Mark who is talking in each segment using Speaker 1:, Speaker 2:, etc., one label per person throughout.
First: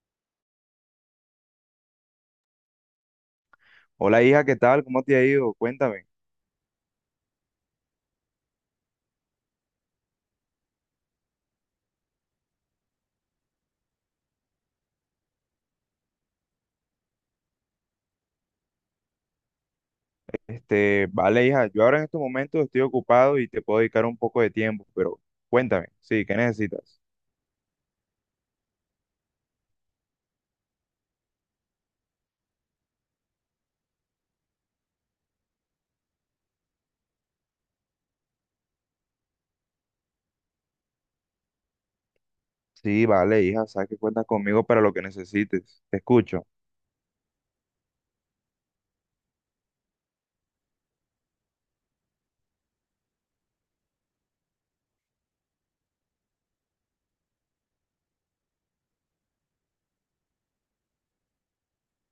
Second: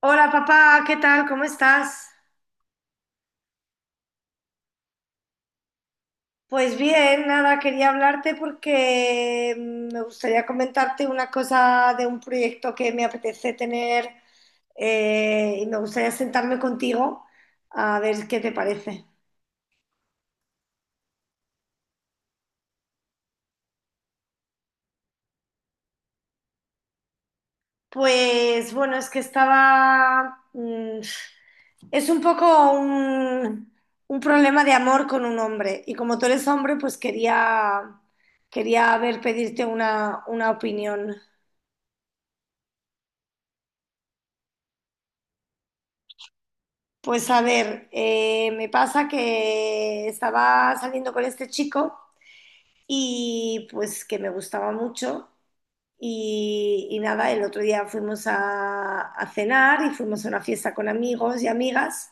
Speaker 1: Hola papá, ¿qué tal? ¿Cómo estás?
Speaker 2: Hola hija, ¿qué tal? ¿Cómo te ha ido? Cuéntame.
Speaker 1: Pues bien, nada, quería hablarte porque me gustaría comentarte una cosa de un proyecto que me apetece tener, y me gustaría sentarme contigo a ver qué te parece.
Speaker 2: Vale hija, yo ahora en estos momentos estoy ocupado y te puedo dedicar un poco de tiempo, pero cuéntame, sí, ¿qué necesitas?
Speaker 1: Pues bueno, es que estaba... es un poco un problema de amor con un hombre y como tú eres hombre, pues quería ver, pedirte una opinión.
Speaker 2: Sí, vale hija, sabes que cuentas conmigo para lo que necesites, te escucho.
Speaker 1: Pues a ver, me pasa que estaba saliendo con este chico y pues que me gustaba mucho y nada, el otro día fuimos a cenar y fuimos a una fiesta con amigos y amigas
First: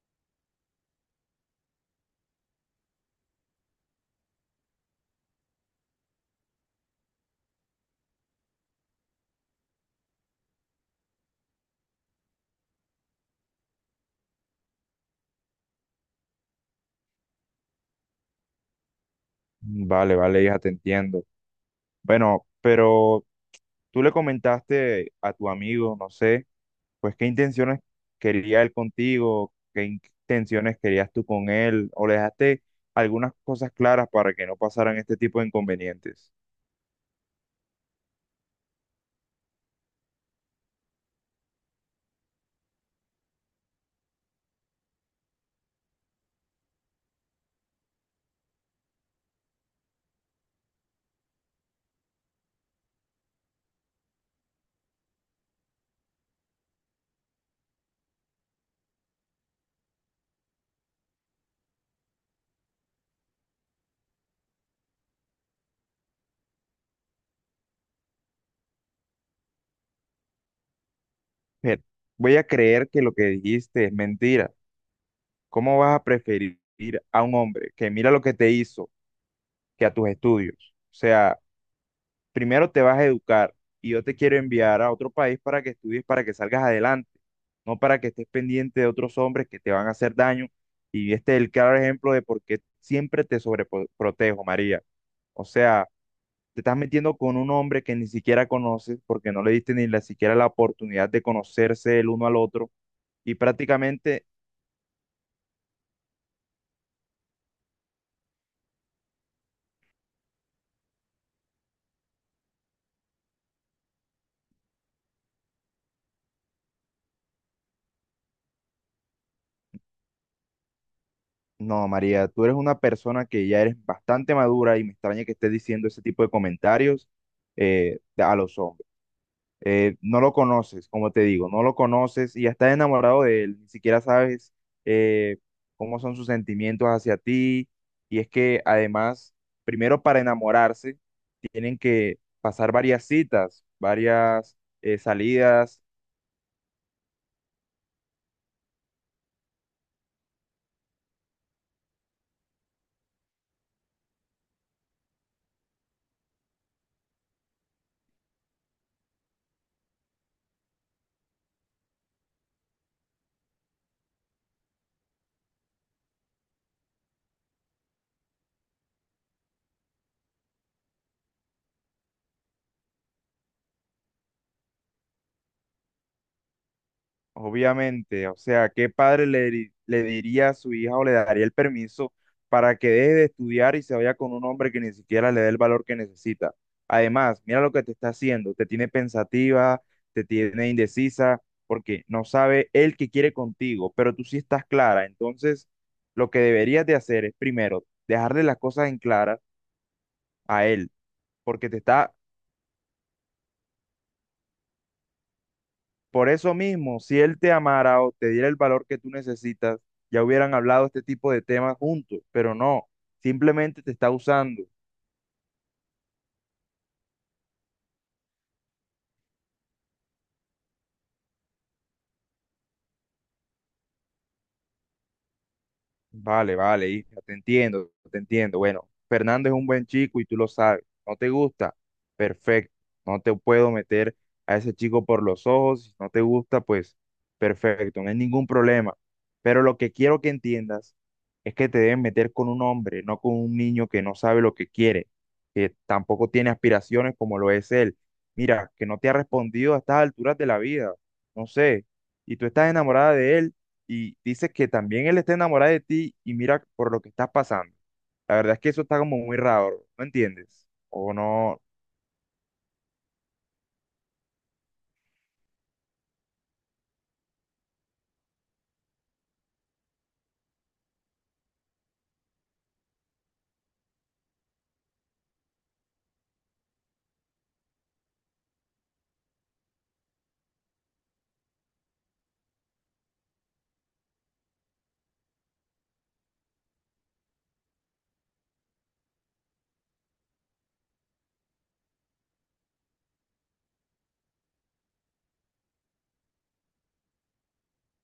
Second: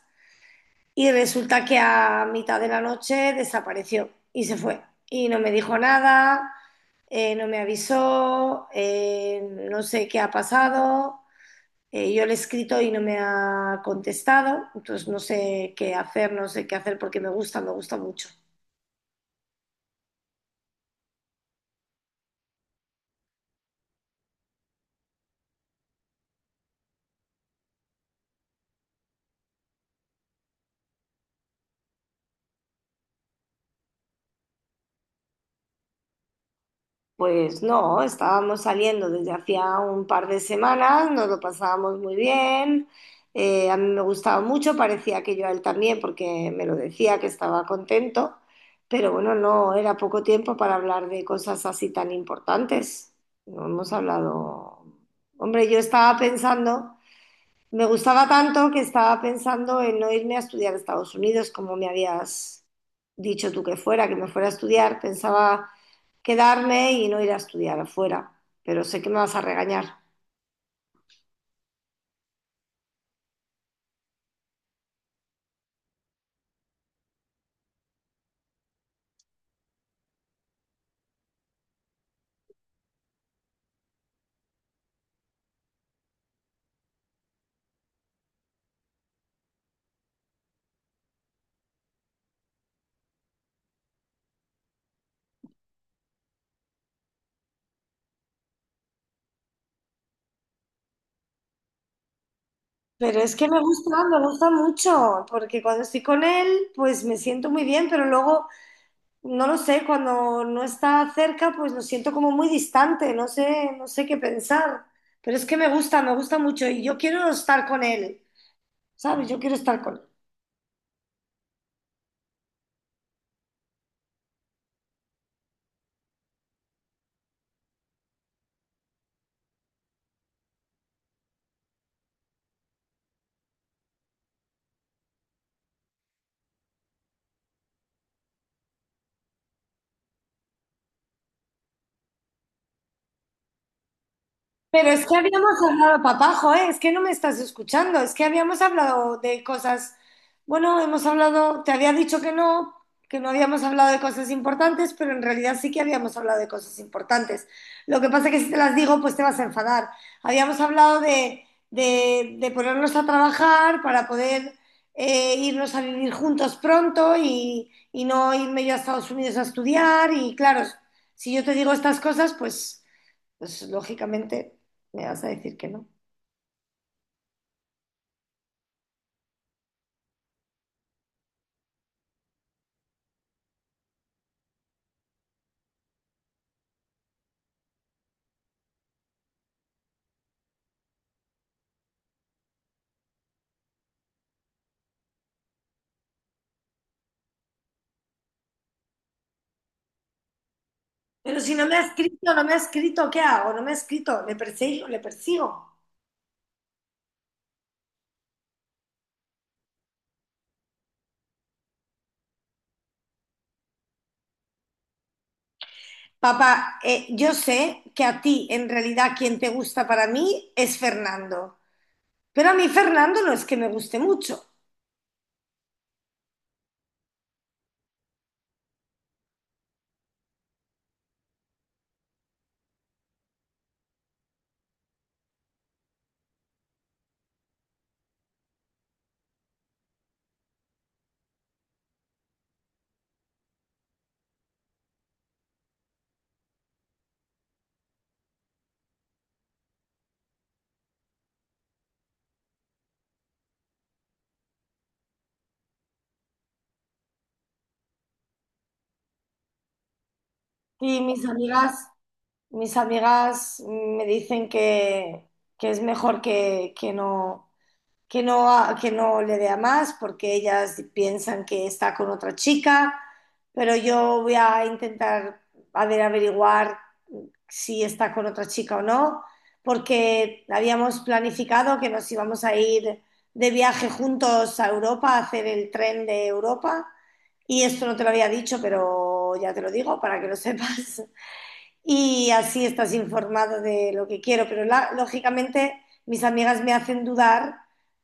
Speaker 1: y resulta que a mitad de la noche desapareció y se fue y no me dijo nada, no me avisó, no sé qué ha pasado. Yo le he escrito y no me ha contestado, entonces no sé qué hacer, no sé qué hacer porque me gusta mucho.
Speaker 2: Vale, vale hija, te entiendo. Bueno, pero tú le comentaste a tu amigo, no sé, pues qué intenciones quería él contigo, qué intenciones querías tú con él, o le dejaste algunas cosas claras para que no pasaran este tipo de inconvenientes.
Speaker 1: Pues no, estábamos saliendo desde hacía un par de semanas, nos lo pasábamos muy bien, a mí me gustaba mucho, parecía que yo a él también porque me lo decía que estaba contento, pero bueno, no era poco tiempo para hablar de cosas así tan importantes. No hemos hablado. Hombre, yo estaba pensando. Me gustaba tanto que estaba pensando en no irme a estudiar a Estados Unidos, como me habías dicho tú que fuera, que me fuera a estudiar. Pensaba quedarme y no ir a estudiar afuera, pero sé que me vas a regañar.
Speaker 2: Mujer, voy a creer que lo que dijiste es mentira. ¿Cómo vas a preferir a un hombre que mira lo que te hizo que a tus estudios? O sea, primero te vas a educar y yo te quiero enviar a otro país para que estudies, para que salgas adelante, no para que estés pendiente de otros hombres que te van a hacer daño. Y este es el claro ejemplo de por qué siempre te sobreprotejo, María. O sea, te estás metiendo con un hombre que ni siquiera conoces porque no le diste ni la, siquiera la oportunidad de conocerse el uno al otro
Speaker 1: Pero es
Speaker 2: y
Speaker 1: que me
Speaker 2: prácticamente.
Speaker 1: gusta mucho, porque cuando estoy con él, pues me siento muy bien, pero luego, no lo sé, cuando no está cerca, pues lo siento como muy distante, no sé, no sé qué pensar. Pero es que me gusta mucho y yo quiero estar con él, ¿sabes? Yo quiero estar con él.
Speaker 2: No, María, tú eres una persona que ya eres bastante madura y me extraña que estés diciendo ese tipo de comentarios a los hombres. No lo conoces, como te digo, no lo conoces y ya estás enamorado de él, ni siquiera sabes eh, cómo son sus sentimientos hacia ti. Y es que además, primero para enamorarse, tienen que pasar varias citas, varias
Speaker 1: Pero es que habíamos
Speaker 2: salidas.
Speaker 1: hablado, papajo, ¿eh? Es que no me estás escuchando, es que habíamos hablado de cosas, bueno, hemos hablado, te había dicho que no habíamos hablado de cosas importantes, pero en realidad sí que habíamos hablado de cosas importantes. Lo que pasa es que si te las digo, pues te vas a enfadar. Habíamos hablado de ponernos a trabajar para poder, irnos a vivir juntos pronto y no irme yo a Estados Unidos a estudiar y claro, si yo te digo estas cosas, pues... Pues lógicamente me vas a decir que no.
Speaker 2: Obviamente, o sea, ¿qué padre le diría a su hija o le daría el permiso para que deje de estudiar y se vaya con un hombre que ni siquiera le dé el valor que necesita? Además, mira lo que te está haciendo, te tiene pensativa, te tiene indecisa, porque no sabe él qué quiere contigo, pero tú sí estás clara. Entonces, lo que deberías de hacer es primero dejarle las cosas en claras a él,
Speaker 1: Pero si no
Speaker 2: porque
Speaker 1: me
Speaker 2: te
Speaker 1: ha
Speaker 2: está.
Speaker 1: escrito, no me ha escrito, ¿qué hago? No me ha escrito, le persigo, le persigo.
Speaker 2: Por eso mismo, si él te amara o te diera el valor que tú necesitas, ya hubieran hablado este tipo de temas juntos, pero no, simplemente te está usando.
Speaker 1: Papá, yo sé que a ti en realidad quien te gusta para mí es Fernando, pero a mí Fernando no es que me guste mucho.
Speaker 2: Vale, vale, hija, te entiendo, te entiendo. Bueno, Fernando es un buen chico y tú lo sabes. ¿No te gusta? Perfecto. No te puedo meter a ese chico por los ojos. Si no te gusta, pues perfecto, no hay ningún problema. Pero lo que quiero que entiendas es que te deben meter con un hombre, no con un niño que no sabe lo que quiere, que tampoco tiene aspiraciones como lo es él. Mira, que no te ha respondido a estas alturas de la vida. No sé. Y tú estás enamorada de él y dices que también él está enamorado de ti y mira por lo que estás pasando. La verdad es que eso está como muy raro, ¿no entiendes?
Speaker 1: Y
Speaker 2: O no,
Speaker 1: mis amigas me dicen que es mejor que no, que no, que no le dé a más porque ellas piensan que está con otra chica, pero yo voy a intentar a ver, averiguar si está con otra chica o no, porque habíamos planificado que nos íbamos a ir de viaje juntos a Europa, a hacer el tren de Europa, y esto no te lo había dicho, pero ya te lo digo para que lo sepas y así estás informado de lo que quiero. Pero lógicamente mis amigas me hacen dudar,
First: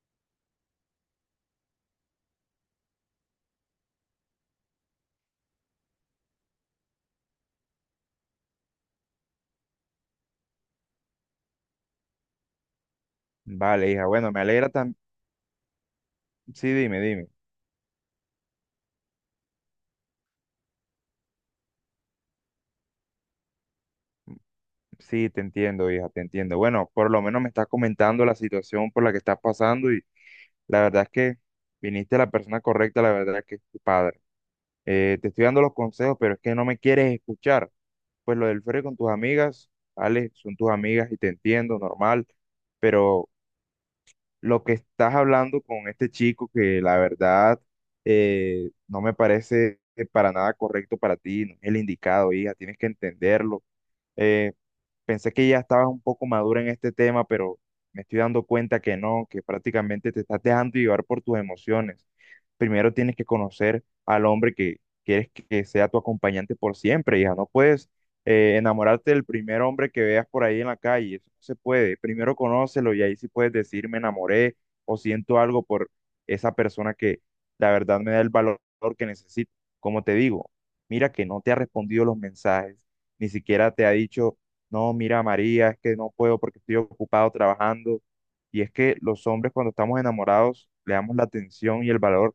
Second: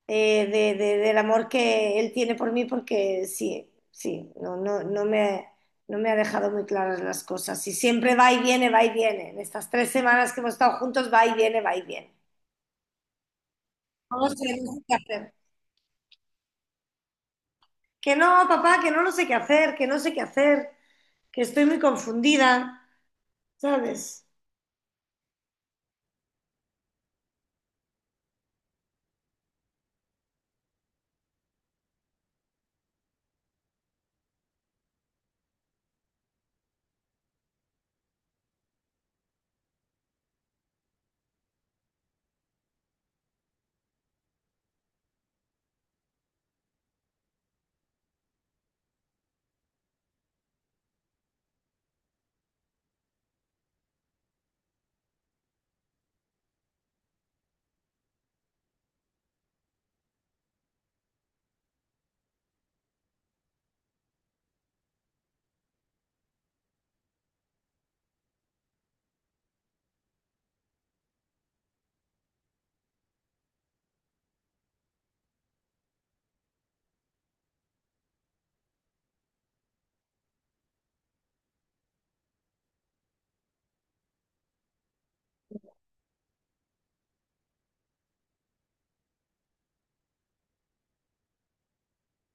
Speaker 1: del amor que él tiene por mí porque sí, sí, no, no, no me ha dejado muy claras las cosas. Y siempre va y viene, va y viene. En estas tres semanas que hemos estado juntos, va y viene, va y viene.
Speaker 2: vale, hija,
Speaker 1: No
Speaker 2: bueno, me
Speaker 1: sé,
Speaker 2: alegra
Speaker 1: no sé qué
Speaker 2: también.
Speaker 1: hacer.
Speaker 2: Sí, dime, dime.
Speaker 1: Que no, papá, que no sé qué hacer, que no sé qué hacer, que estoy muy confundida, ¿sabes?
Speaker 2: Sí, te entiendo, hija, te entiendo. Bueno, por lo menos me estás comentando la situación por la que estás pasando y la verdad es que viniste a la persona correcta, la verdad es que es tu padre. Te estoy dando los consejos, pero es que no me quieres escuchar. Pues lo del ferry con tus amigas, vale, son tus amigas y te entiendo, normal, pero lo que estás hablando con este chico que la verdad no me parece para nada correcto para ti, no es el indicado, hija, tienes que entenderlo. Pensé que ya estabas un poco madura en este tema, pero me estoy dando cuenta que no, que prácticamente te estás dejando llevar por tus emociones. Primero tienes que conocer al hombre que quieres que sea tu acompañante por siempre, hija. No puedes enamorarte del primer hombre que veas por ahí en la calle. Eso no se puede. Primero conócelo y ahí sí puedes decir me enamoré o siento algo por esa persona que la verdad me da el valor que necesito. Como te digo, mira que no te ha respondido los mensajes, ni siquiera te ha dicho no, mira, María, es que no puedo porque estoy ocupado trabajando. Y es que los hombres cuando estamos enamorados le damos la atención y el valor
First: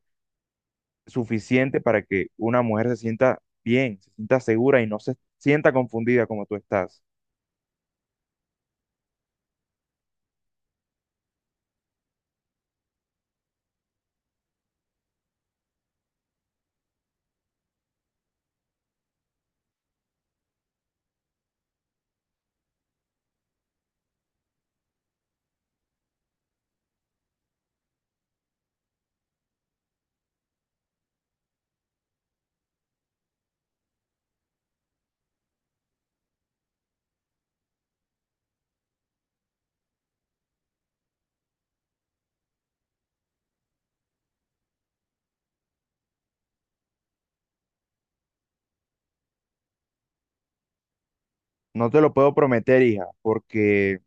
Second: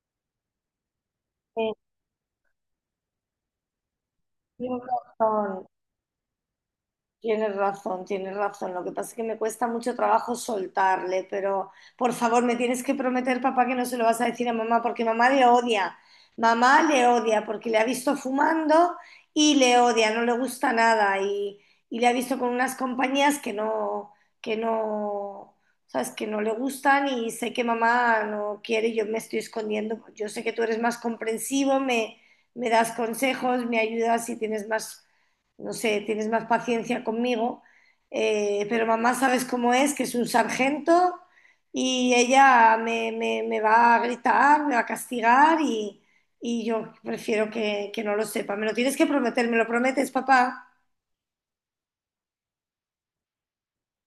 Speaker 1: Eh,
Speaker 2: suficiente para que una mujer se sienta bien, se sienta
Speaker 1: Tengo
Speaker 2: segura y no se
Speaker 1: razón.
Speaker 2: sienta confundida como tú estás.
Speaker 1: Tienes razón, tienes razón. Lo que pasa es que me cuesta mucho trabajo soltarle, pero por favor, me tienes que prometer, papá, que no se lo vas a decir a mamá, porque mamá le odia. Mamá le odia porque le ha visto fumando y le odia, no le gusta nada y le ha visto con unas compañías que no, sabes, que no le gustan y sé que mamá no quiere, y yo me estoy escondiendo. Yo sé que tú eres más comprensivo, me das consejos, me ayudas y tienes más, no sé, tienes más paciencia conmigo, pero mamá sabes cómo es, que es un sargento y ella me va a gritar, me va a castigar y yo prefiero que no lo sepa. Me lo tienes que prometer, ¿me lo prometes, papá?
Speaker 2: No te lo puedo prometer, hija, porque,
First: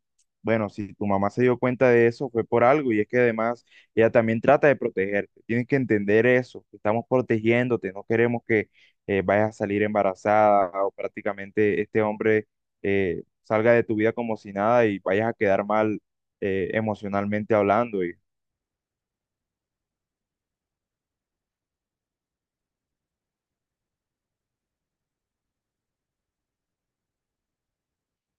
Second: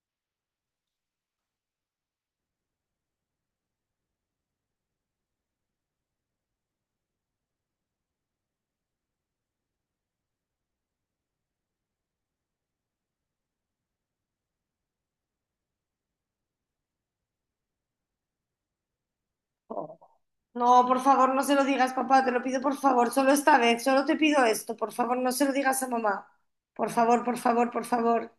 Speaker 2: bueno, si tu mamá se dio cuenta de eso, fue por algo, y es que además ella también trata de protegerte. Tienes que entender eso, que estamos protegiéndote, no queremos que vayas a salir embarazada o prácticamente este hombre salga de tu vida como si nada y vayas a quedar mal emocionalmente hablando. Y,
Speaker 1: Oh. No, por favor, no se lo digas, papá, te lo pido por favor, solo esta vez, solo te pido esto, por favor, no se lo digas a mamá. Por favor, por favor, por favor.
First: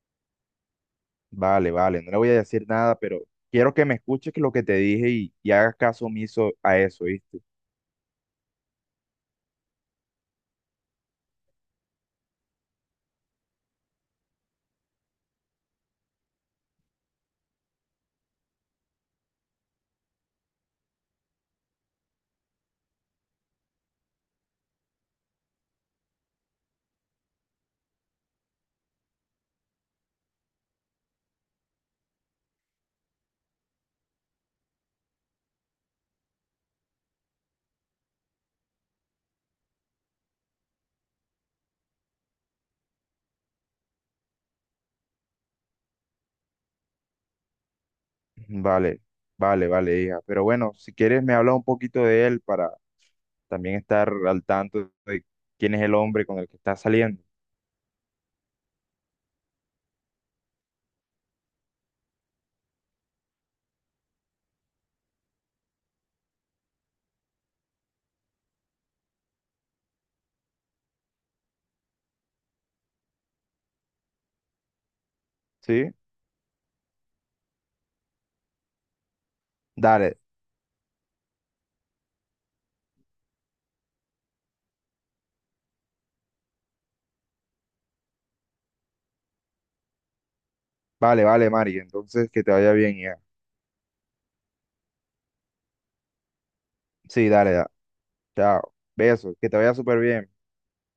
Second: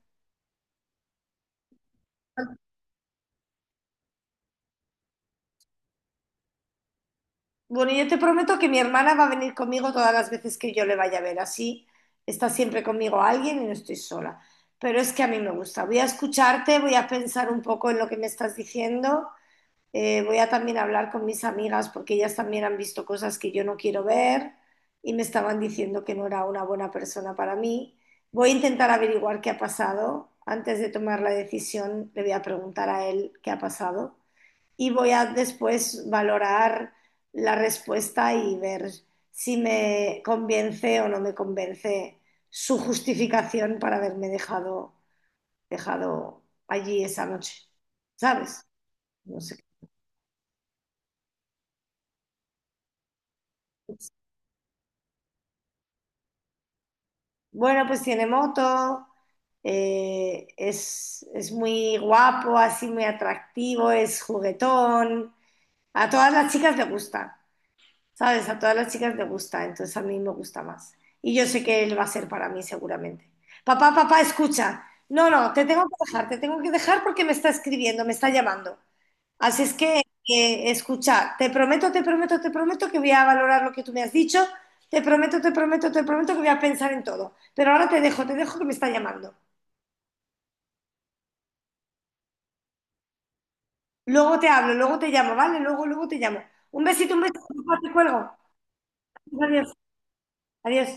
Speaker 2: vale, vale, no le voy a decir nada, pero quiero que me escuches lo que te dije y hagas caso omiso a eso, ¿viste?
Speaker 1: Bueno, yo te prometo que mi hermana va a venir conmigo todas las veces que yo le vaya a ver. Así está siempre conmigo alguien y no estoy sola. Pero es que a mí me gusta. Voy a escucharte, voy a pensar un poco en lo que me estás diciendo. Voy a también hablar con mis amigas porque ellas también han visto cosas que yo no quiero ver y me estaban diciendo que no era una buena persona para mí. Voy a intentar averiguar qué ha pasado. Antes de tomar la decisión, le voy a preguntar a él qué ha pasado y voy a después valorar la respuesta y ver si me convence o no me convence su justificación para haberme dejado allí esa noche, ¿sabes?
Speaker 2: Vale,
Speaker 1: No sé.
Speaker 2: vale, vale, hija. Pero bueno, si quieres me hablas un poquito de él para también estar al tanto de quién es el hombre con el que está saliendo.
Speaker 1: Bueno, pues tiene moto, es muy guapo, así muy atractivo, es juguetón, a todas las chicas le gusta. ¿Sabes? A todas las chicas les gusta, entonces a mí me gusta más. Y yo sé que él va a ser para mí seguramente. Papá, papá, escucha. No, no, te tengo
Speaker 2: ¿Sí?
Speaker 1: que dejar, te tengo que dejar porque me está escribiendo, me está llamando. Así es que,
Speaker 2: Dale,
Speaker 1: escucha, te prometo, te prometo, te prometo que voy a valorar lo que tú me has dicho. Te prometo, te prometo, te prometo que voy a pensar en todo. Pero ahora te dejo que me está llamando.
Speaker 2: vale, vale, Mari. Entonces, que te vaya bien, hija.
Speaker 1: Luego te hablo, luego te llamo, ¿vale? Luego, luego te llamo. Un
Speaker 2: Sí,
Speaker 1: besito,
Speaker 2: dale, da.
Speaker 1: papá, te cuelgo.
Speaker 2: Chao. Besos, que te
Speaker 1: Adiós,
Speaker 2: vaya súper bien.
Speaker 1: adiós.